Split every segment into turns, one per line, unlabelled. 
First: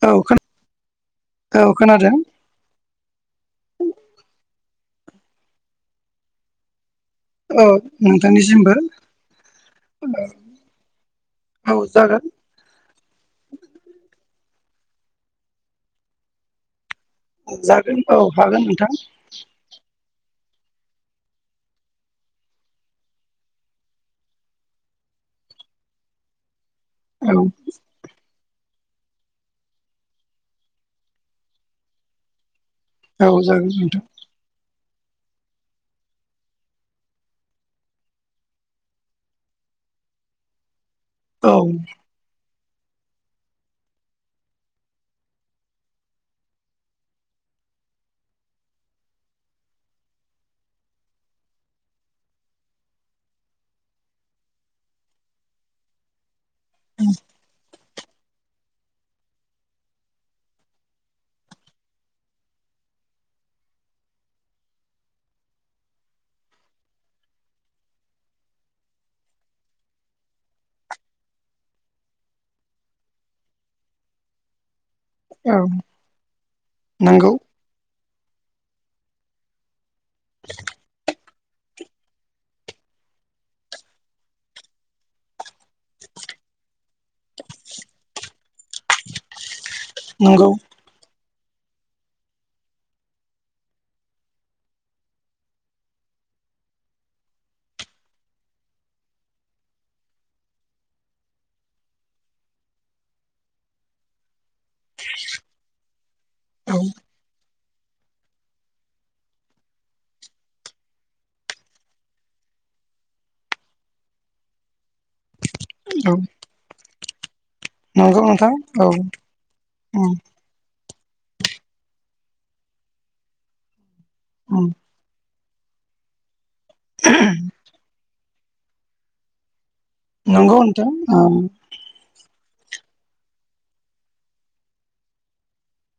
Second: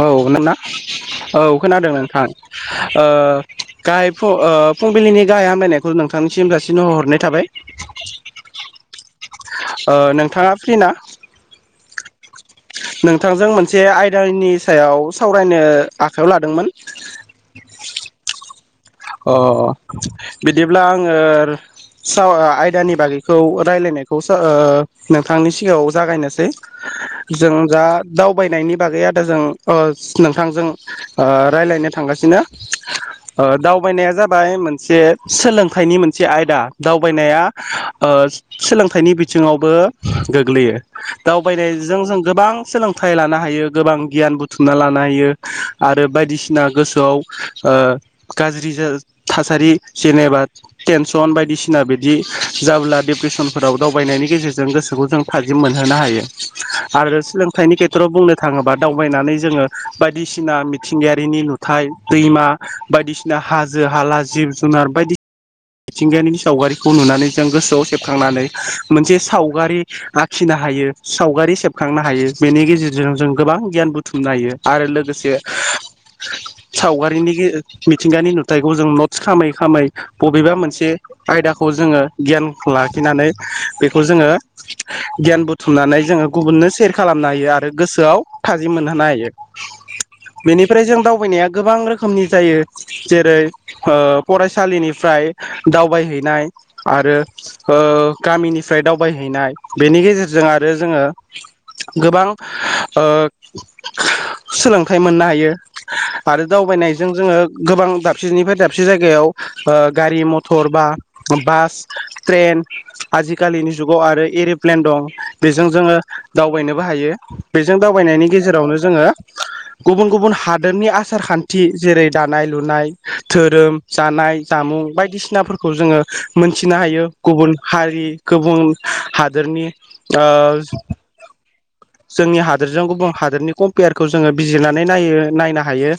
औ [unintelligible] औ खोनादों नोंथां ओ गाहाय फ ओ फुंबिलिनि गाहाय हामायनायखौ नोंथांनिसिम जासिनो हरनाय थाबाय
औ नोंथांनिसिमबो
[inaudible] ओ नोंथाङा फ्रि ना?
औ जागोन
नोंथांजों मोनसे आयदानि सायाव सावरायनो आखायाव लादोंमोन।
जागोन औ हागोन। नोंथां
अ बिदिब्ला आङो स आयदानि बागैखौ रायलायनायखौ सो ओ नोंथांनि सिगाङाव जागायनोसै।
औ
जों दा दावबायनायनि बागै आदाजों अ नोंथांजों ओ रायज्लायनो थांगासिनो।
औ
ओ
ज
दावबायनाया जाबाय मोन जे सोलोंथाइनि मोनसे आयदा दावबायनाया ओ सोलोंथाइनि बिथिङावबो गोग्लैयो।
औ
दावबायनायजों जों गोबां सोलोंथाइ लानो हायो गोबां गियान बुथुमना लानो हायो आरो बायदिसिना गोसोआव ओ गाज्रि दिजल थासारि जेनेबा टेनसन बायदिसिना बिदि जाब्ला डिप्रेसनफोराव दावबायनायनि गेजेरजों गोसोखौ जों थाजिम मोनहोनो हायो। आरो सोलोंथाइनि खेट फोराव बुंनो थाङोबा दावबायनानै जोङो बायदिसिना मिथिंगायारिनि नुथाय दैमा बायदिसिना दा हाजो हाला जिब जुनार बायदि मिथिंगायानि सावगारिखौ नुनानै जों गोसोआव सेबखांनानै मोनसे सावगारि आखिनो हायो सावगारि सेबखांनो हायो बेनि गेजेरजों जों गोबां गियान बुथुमनो हायो। आरो लोगोसे
औ नंगौ
सावगारिनि गे गानि नुथायखौ जों नथ्स खामै खामै बबेबा मोनसे आयदाखौ जोङो गियानखो लाखिनानै बेखौ जोङो गियान बुथुमनानै जोङो गुबुननो सेयार खालामनो हायो आरो गोसोआव थाजिम मोनहोनो हायो।
नंगौ
बेनिफ्राय जों दावबायनाया गोबां रोखोमनि जायो। जेरै ओ फरायसालिनिफ्राय दावबायहैनाय आरो ओ गामिनिफ्राय दावबायहैनाय बेनि गेजेरजों आरो जोङो गोबां ओ सोलोंथाइ मोननो हायो आरो
औ
दावबायनायजों जोङो गोबां दाबसेनिफ्राय दाबसे जायगायाव ओ गारि मथर बा बास ट्रेन आजिखालिनि जुगाव आरो एरप्लेन दं। बेजों जोङो
औ
दावबायनोबो हायो। औ बेजों
नंगौ
दावबायनायनि
नोंथां
गेजेरावनो
औ
जोङो गुबुन
उम
गुबुन हादोरनि आस आसारखान्थि जेरै दानाय लुनाय धोरोम जानाय
उम
जामुं बायदिसिनाफोरखौ खौ जोङो मोनथिनो हायो गुबुन हारि गुबुन हादोरनि ओ
नंगौ नोंथां ओं
जोंनि हा हादोरजों गुबुन हादोरनि कम्पेयारखौ जोङो बिजिरनानै नायो नायनो हायो।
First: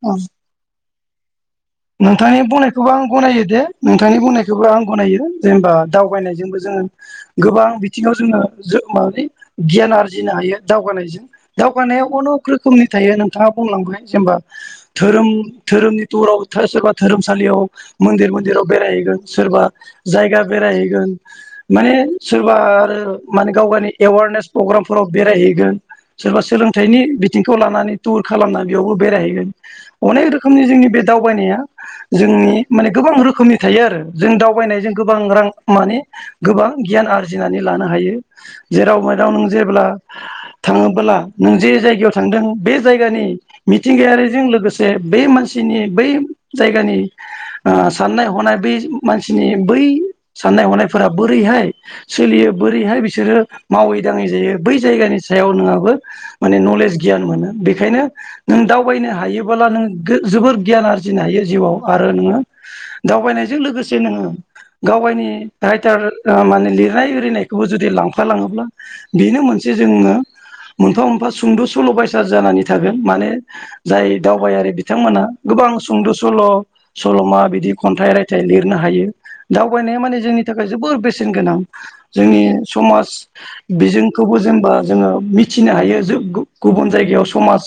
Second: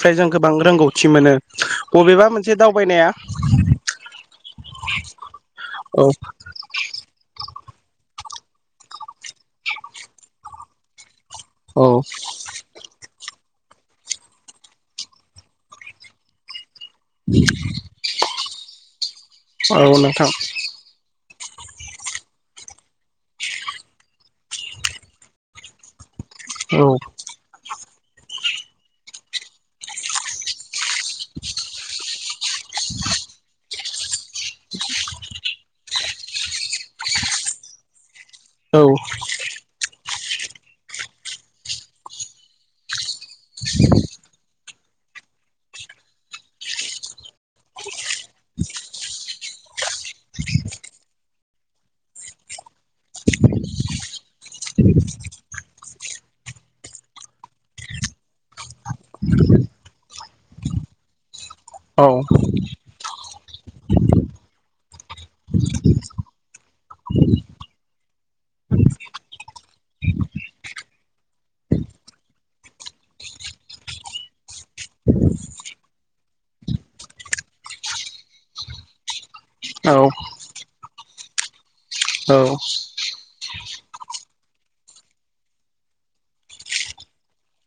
फ्राय
ओं
जों गोबां रोंगौ थि मोनो बबेबा
नोंथांनि
मोनसे
बुंनायखौबो आं
दावबायनाया
गनायो दे नोंथांनि बुंनायखौबो आं गनायो जेनेबा
औ
दावबायनायजोंबो जोङो गोबां बिथिङाव जोङो जो माबानि गियान आरजिनो हायो। दावगानायजों
औ
दावगानाया अनक रोखोमनि थायो ना थाङा बुंलांबाय जेनबा धोरोम धोरोमनि दराव थोस [unintelligible] धोरोमसालियाव मोन्दिर मोन्दिराव बेराय हैगोन सोरबा
औ नोंथां
जायगा बेरायहैगोन माने सोरबा आरो माने गाव गानि एवारनेस प्रग्रामफोराव बेरायहैगोन सोरबा
औ
सोलोंथाइनि बिथिंखौ लानानै टुर खालामना बेयावबो बेरायहैगोन अनेक रोखोमनि जोंनि बे दावबायनाया जोंनि माने गोबां रोखोमनि थायो आरो जों दावबायनायजों गोबां रां माने गोबां गियान आरजिनानै लानो हायो
औ
जेराव मेराव नों जेब्ला थाङोबोला नों जे जायगायाव थांदों बे जायगानि मिथिंगायारिजों लोगोसे जे बे मानसिनि बै जायगानि ओ साननाय हनाय बे मान सिनि बै साननाय हनायफोराबो रैहाय सोलियो बो रैहाय बिसोरो मावै दाङै जायो बै जायगानि सायाव नोंङाबो माने नलेज गियान मोनो बेखायनो नों दावबायनो हायोबोला नों गो जोबोर गियान आरजिनो हायो। जिउयाव आरो
औ
नोङो दावबायनायजों लोगोसे नोङो गाव गायनि रायथार ओ माने लिरनाय इरिनायखौबो जुदि लांफा लाङोब्ला बेनो मोनसे जोङो मोना मोना सुंद' सल' बायसा जानानै थागोन माने जाय दावबायारि बिथांमोना सुंद' सल' सल'मा बिदि खन्थाइ रायथाइ लिरनो हायो। दावबायनाया
औ
माने जोंनि थाखाय जोबोर बेस सेन गोनां
औ
जोंनि समाज बिजों खौबो जोंबा जोङो मिथिनो हायो जो गु गुबुन जायगायाव समाज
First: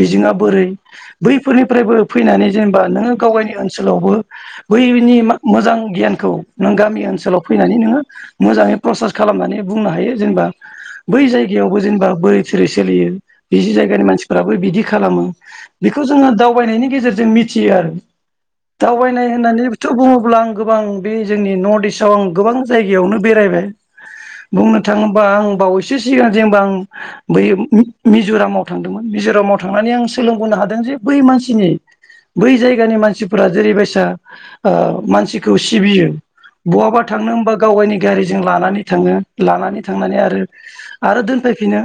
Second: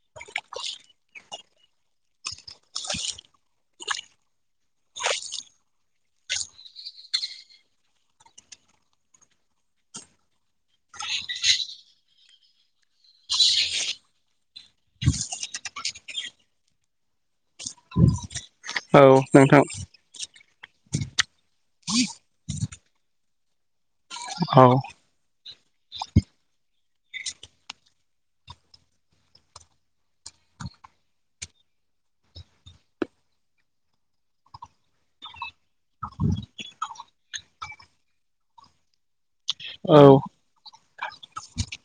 बिजोङा बोरै बैफोरनिफ्रायबो फैनानै जेनबा नोङो गाव गायनि ओनसोलावबो बैनि मा मोजां गियानखौ नों गामि ओनसोलाव फैनानै नोङो मोजाङै प्रसास खालामनानै बुंनो हायो जेनेबा बै जायगायावबो जेनेबा बोरै थोरै सोलियो बिजि जायगानि मानसिफ्राबो बिदि खालामो बेखौ जोङो दावबायनायनि गेजेरजों मि थियो आरो
औ
दावबायनाय
नोंथां
होननानैथ' बुङोब्ला आं गोबां बे जोंनि नदिस थ' आं गोबां जायगायावनो बेरायबाय।
औ
बुंनो थाङोबा आं बावैसो सिगां जेनेबा आं बै मि-मिज'रामाव थांदोंमोन मिज'रामाव थांनानै आं सोलोंबोनो हादों जे बै मानसिनि बै जायगानि मानसिफोरा जेरैबायसा ओ मानसिखौ सिबियो बहाबा थांनो हबा गाव गावनि गारिजों लानानै थाङो। लानानै थांनानै
औ
आरो आरो दोनफैफिनो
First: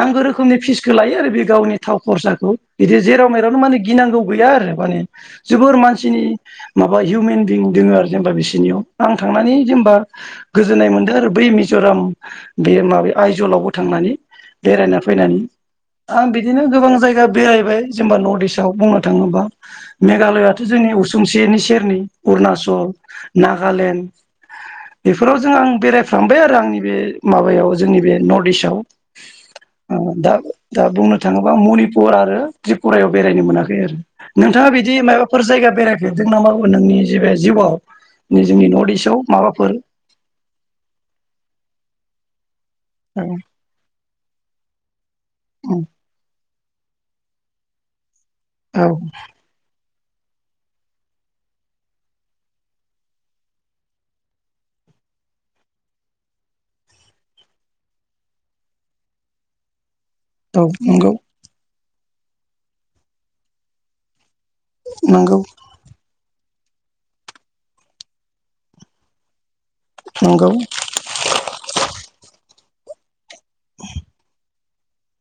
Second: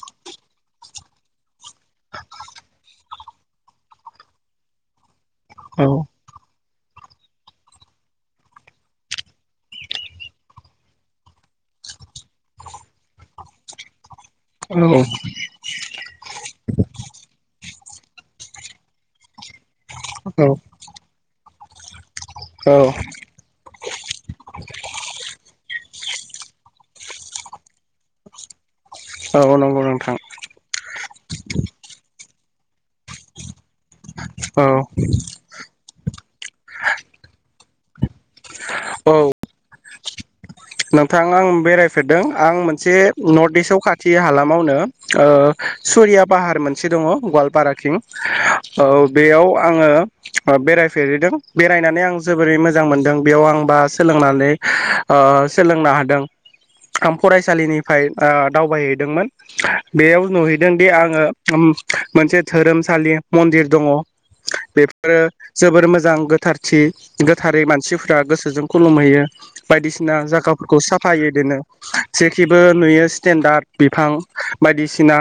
नांगौ रोखोमनि फिसखौ लायो आरो बे गावनि थाव खरसाखौ बिदि जेराव मेरावनो माने गिनांगौ [unintelligible] आरो मानि जोबोर
औ
मानसिनि माबा हिउमेन बिं दोङो आरो जेनेबा बिसोरनियाव आं थांनानै जेनेबा गोजोन्नाय मोनदो आरो बै मिज'राम बे माब आइजलावबो थांनानै बेरायना फैनानै
औ
आं बिदिनो गोबां जायगा बेरायबाय जेनबा नर्थ इस्टव बुङो थाङोबा मेघालयाथ' जोंनि उसुंसे निस केेरनि
औ
अरुणाचल ना गालेण्ड बेफोराव जों आं बेरायफ्राबाय आरो आंनि बे माबायाव जोंनि बे नर्थ इस्टआव
औ नंगौ नोंथां।
दा दा बुंनो थाङोबा मनिपुर आरो त्रिपुरायाव बेरायनो मोनाखै आरो
औ
नोंथाङा बिदि मायबाफोर जायगा बेराय बेेरदों नामावो नोंनि जे बे जिउआव नै जोंनि नर्थ
औ
इस्टआव माबाफोर?
नोंथां आं बेरायफेरदों आं मोन से नर्थ इस्टआव खाथि हालामावनो ओ सुरिया पाहार मोनसे दङ। गल्पाराथिं औ बेयाव आङो ओ बेरायफेरहैदों बेरायनानै आं जोबोरै मोजां मोनदों बेयाव आं बा सोलोंनानै ओ सोलोंनो हादों आं फरायसालिनिफ्राय ओ दावबायहैदोंमोन। बेयाव
औ
नुहैदों दि
नंगौ
आङो उम मोनसे धोरोमसालि मन्दिर दङ। बेफोरो
नंगौ
जोबोर मोजां गो थारथि गोथारै मानसिफ्रा गोसोजों खुलुमहैयो बायदिसिना जा
नंगौ
गावफोरखौ साफायोदिनो जेखि बो नुयो स्टेेनडार्ड बिफां बायदिसिना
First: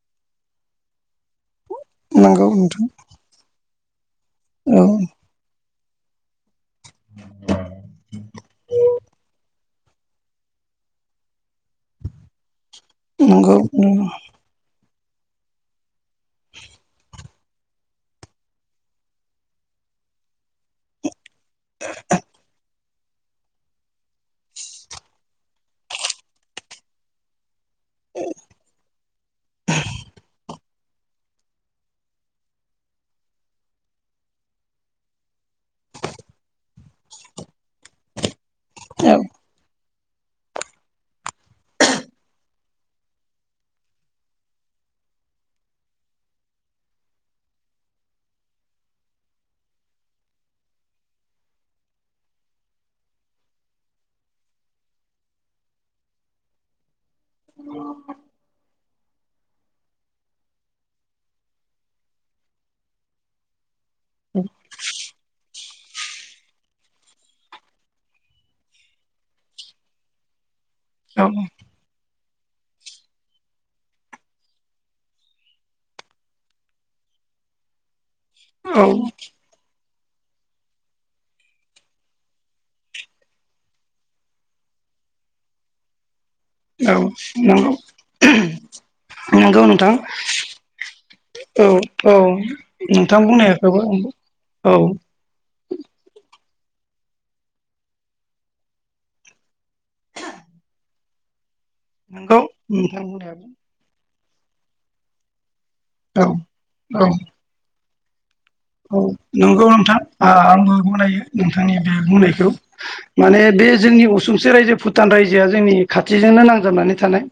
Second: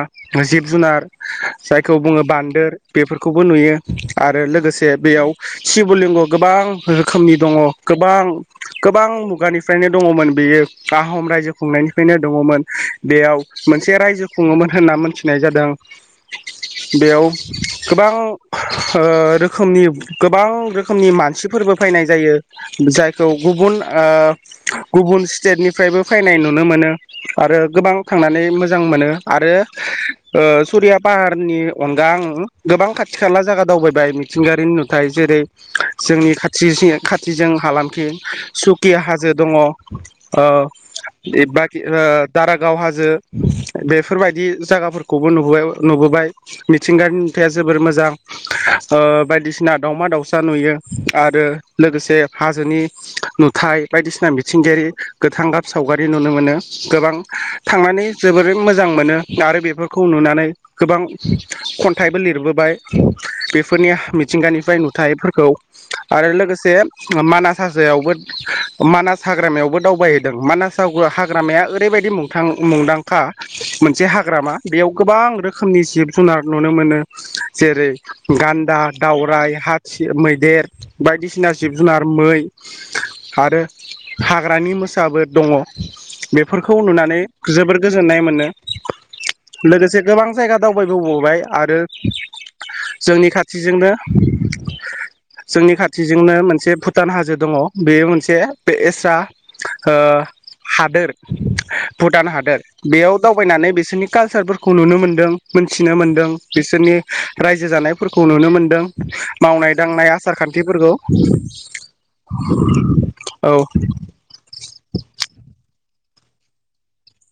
जिब जुनार जायखौ बुङो
नंगौ
बान्दोर
नोंथां
बेफोरखौबो नुयो। [inaudible] आरो
औ
लोगोसे बेयाव शिब लिंग गोबां रोखोमनि दङ गोबां गोबां मुगानि फ्रायनो दङमोन बेयो आहम रायजो फ खुंनायनिफ्रायनो दङमोन बेयाव
नंगौ
मोनसे रायजो खुङोमोन होनना मोन थिनाय जादों बेयाव गोबां ओ रोखोमनि गोबां। रोखोमनि मानसिफोरबो फानाय जायो जाय खौ गुबुन ओ गुबुन स्टेटनिफ्रायबो फानाय नुनो मोनो आरो गोबां थांनानै मोजां मोनो आरो ओ सुरिया पाहारनि अनगा आं गोबां खाथि खाला जायगा दावबायबाय मिथिंगायारिनि नुथाय जेरै जोंनि खाथि जि खाथिजों हालामखिं सुकिया
औ
हाजो दङ ओ बे बाखि ओ दारागाव हाजो बेफोरबायदि जायगाफोरखौबो नुबोबाय नुबोबाय मिथिंगानि नुथाया जोबोर मोजां ओ बायदिसिना दावमा दावसा नुयो आरो लोगोसे हाजोनि नुथाय बायदिसिना मिथिंगायारि गोथां गाब सावगारि नुनो मोनो गोबां थांनानै जोबोरै मोजां मोजां मोनो आरो बेफोरखौ नुनानै गोबां खन्थाइबो लिरबोबाय। फोरनि मिथिंगानिफ्राय नुथायफोरखौ आरो लोगोसे मानास हाजोयावबो मानास हाग्रामायावबो दावबायहैदों मानास जावबो हाग्रामाया ओरैबायदि मुं थां मुंदांखा मोनसे हाग्रामा बेयाव गोबां रोखोमनि जिब जुनार नुनो मोनो जेरै गान्दा
औ
दावराय हा मैदेर बायदिसिना जिब जुनार मै आरो हाग्रानि मोसाबो दङ बेफोरखौ
औ
नुनानै
नंगौ
जोबोर गोजोननाय मोनो
नंगौ नोंथां
लोगोसे गोबां जायगा दावबायबोबावबाय
औ
आरो
औ नोंथां
जोंनि
बुंनायखौबो
खाथिजोंनो
औ
जोंनि खाथिजोंनो मोनसे फु भुटान हाजो दङ बेयो मोनसे बेसा ओ हादोर भुटान
नंगौ
हादोर
नोंथां
बेयाव
बुंनायाबो
दावबायनानै बिसोरनि कालसारफोरखौ नुनो मोनदों मोनथिनो
औ
मोनदों बिसोरनि
औ
रायजो जानाय खौ नुनो मोनदों
औ नंगौ
मावनाय
नोंथां
दांनाय आसार
आंबो
खान्थिफोरखौ [inaudible]
गनायो नोंथांनि बे बुंनायखौ माने बे जोंनि असुंसे रायजो भुटान रायजोआ जोंनि खाथिजोंनो नांजाबनानै थानाय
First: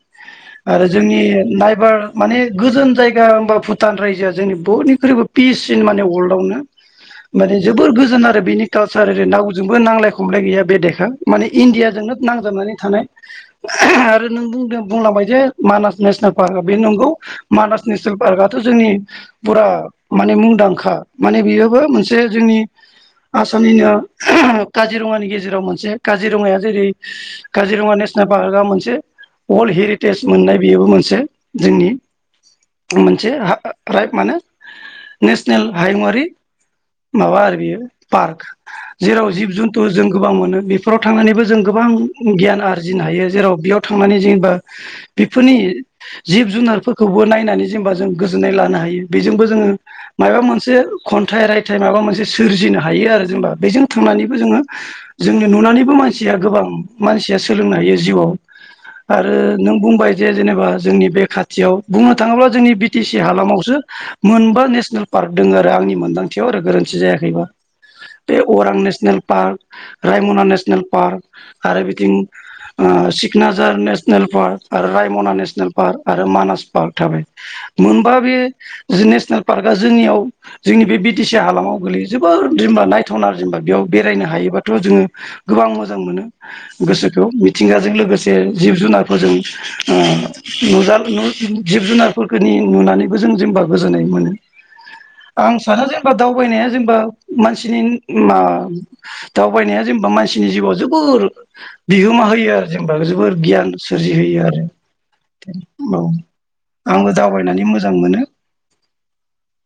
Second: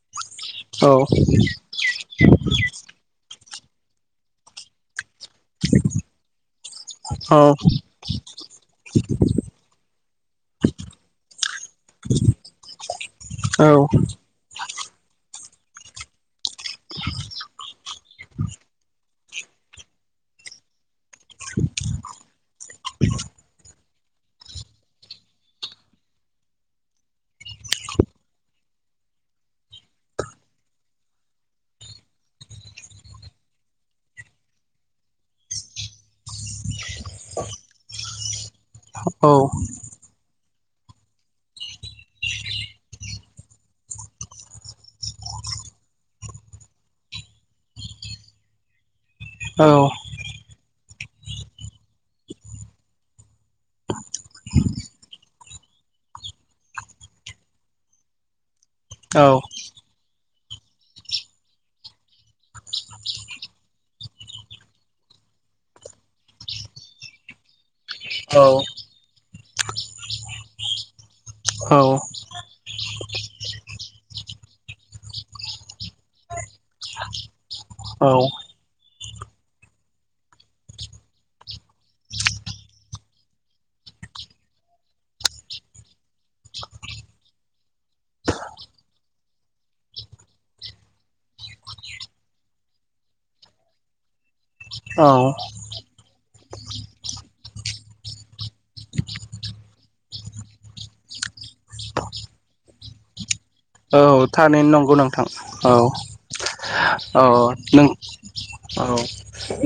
आरो
औ
जोंनि नायबार माने गोजोन जायगा होनबा भुटान रायजोआ जोंनि बयनिख्रुइबो पिससिन माने [unintelligible]
औ
माने जोबोर गोजोन आरो बेनि कालसार रावजोंबो नांलाय खमलाय गैया बे देखा माने इण्डियाजोंनो नांजाबनानै थानाय [unintelligible] आरो नों बुंदों बुंलांबाय जे मानास नेसनेल पार्कआ बे नंगौ मानास नेसनेल पार्कआथ' जोंनि फुरा माने मुंदांखा माने बेयोबो मोनसे जोंनि आसामनिनो [unintelligible] काजिरङानि गेजेराव मोनसे काजिरङाया जेरै काजिरङा नेसनेल पार्कआ मोनसे वर्ल्ड हेरिटेज मोननाय बेयोबो मोनसे जोंनि मोनसे राइ माने नेसनेल हायुङारि माबा आरो बेयो पार्क
औ
जेराव जिब जुन्थु जों गोबां मोनो। बे बे फोराव थांनानैबो जों गोबां गियान आरजिनो हायो जेराव बेयाव थांनानै जेनेबा बेफोरनि जिब जुनारफोरखौबो नायनानै जेनेबा जों गोजोननाय लानो हायो बेजोंबो जोङो
औ
मायबा मोनसे एसे खन्थाइ रायथाइ माबा मोनसे सोरजिनो हायो आरो जेनबा बेजों थांनानैबो जोङो जोंनि नुनानैबो मानसिया गोबां मानसिया सोलोंनो हायो जिउआव, आरो
औ
नों बुंबाय जे जेनेबा जोंनि बे खाथियाव बुंनो थाङोब्ला जोंनि बि टि सि हालामावसो मोनबा नेसनेल पार्क दों आरो आंनि मोनदांथियाव आरो गोरोन्थि जायाखैबा। बे अरां नेसनेल पार्क रायमना नेसनेल नेसनेल पार्क आरो बिथिं सिकनाझार नेसनेल पार्क आरो रायमना नेसनेल पार्क आरो मानास, थाबाय
औ
मोनबा बे नेसनेल पार्कआ जोंनियाव जोंनि बे बि टि सि हालामाव गोलैयो जोबोद जेनबा नायथावना जेनबा बेयाव बेरायनो हायोबाथ' जोङो गोबां मोजां मोनो गोसोखौ मिथिंगाजों लोगोसे जिब जुनारफोरजों ओ नुजा नु जिब जुनारफोरखौनि नुनानैबो जों जेनबा गोजोननाय मोनो
औ
आं सानो जेनेबा दाउ दावबायनाया जेनेबा मानसिनि मा दावबायनाया जेनेबा मानसिनि जिउआव जोबोर बिहोमा होयो आरो जेनेबा जोबोर गियान
औ
सोरजिहोयो आरो
थारैनो नंगौ नोंथां औ
आंबो
औ
दावबायनानै
नों
मोजां मोनो
औ नों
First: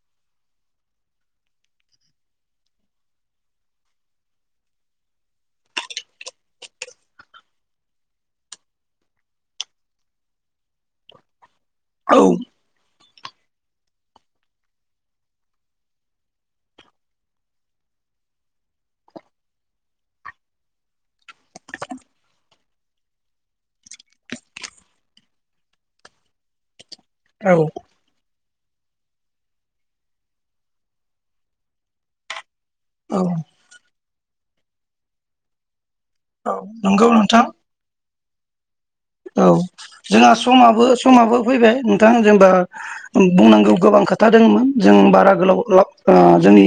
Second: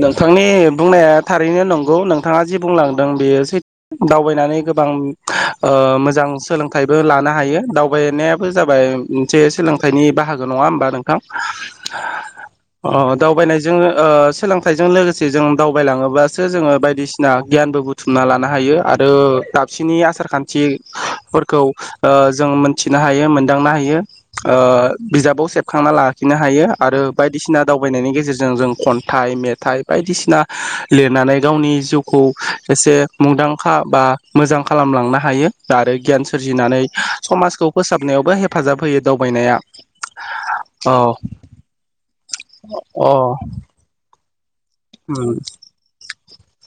नोंथांनि बुंनाया थारैनो नंगौ नोंथाङा जि बुंलांदों बेयो सै दावबायनानै गोबां मोजां सोलोंथाइबो लानो हायो दावबायनायाबो जाबाय मोनसे सोलोंथाइनि बाहागो नङा होमबा नोंथां
औ
अ दावबायनायजों ओ सोलोंथाइजों लोगोसे जों दावबायलाङोबासो जोङो बायदिसिना गियानबो बुथुमना लानो हायो आरो दाबसेनि आसार खान्थिफोरखौ ओ जोंङो मोनथिनो हायो दांनो हायो ओ बिजाबाव सेबखांना लाखिनो हायो आरो
औ
बायदिसिना दावबायनायनि गेजेरजों जों जों खन्थाइ मेथाइ बायदिसिना लिरनानै गावनि जिउखौ जसे
औ
मुंदांखा बा मोजां खालामलांनो हायो दारै गियान
औ
सोरजिनानै
नंगौ नोंथां
समाजखौ फोसाब बो हेफाजाब होयो
औ जोंहा समाबो
औ
समाबो फैबाय नोंथां जेनेबा
अ
बुंनांगौ गोबां खोथा था दोंमोन जों बारा
उम
गोलाव खालाम ओ जोंनि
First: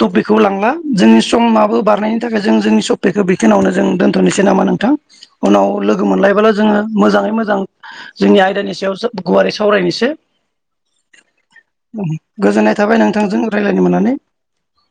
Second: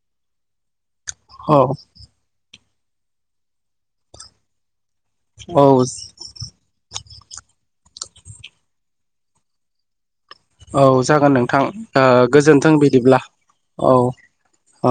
टपिकखौ लांला जोंनि सम
औ
आबो बारनायनि थाखाय जों जोंनि सप्पिखौ बेखिनिआवनो जों दोनथनोसै नामा नोंथां
औ
उनाव लोगो मोनलायबाल मोजाङै मोजां औ जोंनि आयदानि सायावसो गुवारै सावरायनोसो
औ जागोन नोंथां ओ
गोजोननाय
गोजोन्थों
थाबाय
बिदिब्ला
नोंथांजों रायज्लायनो
औ
मोननानै
औ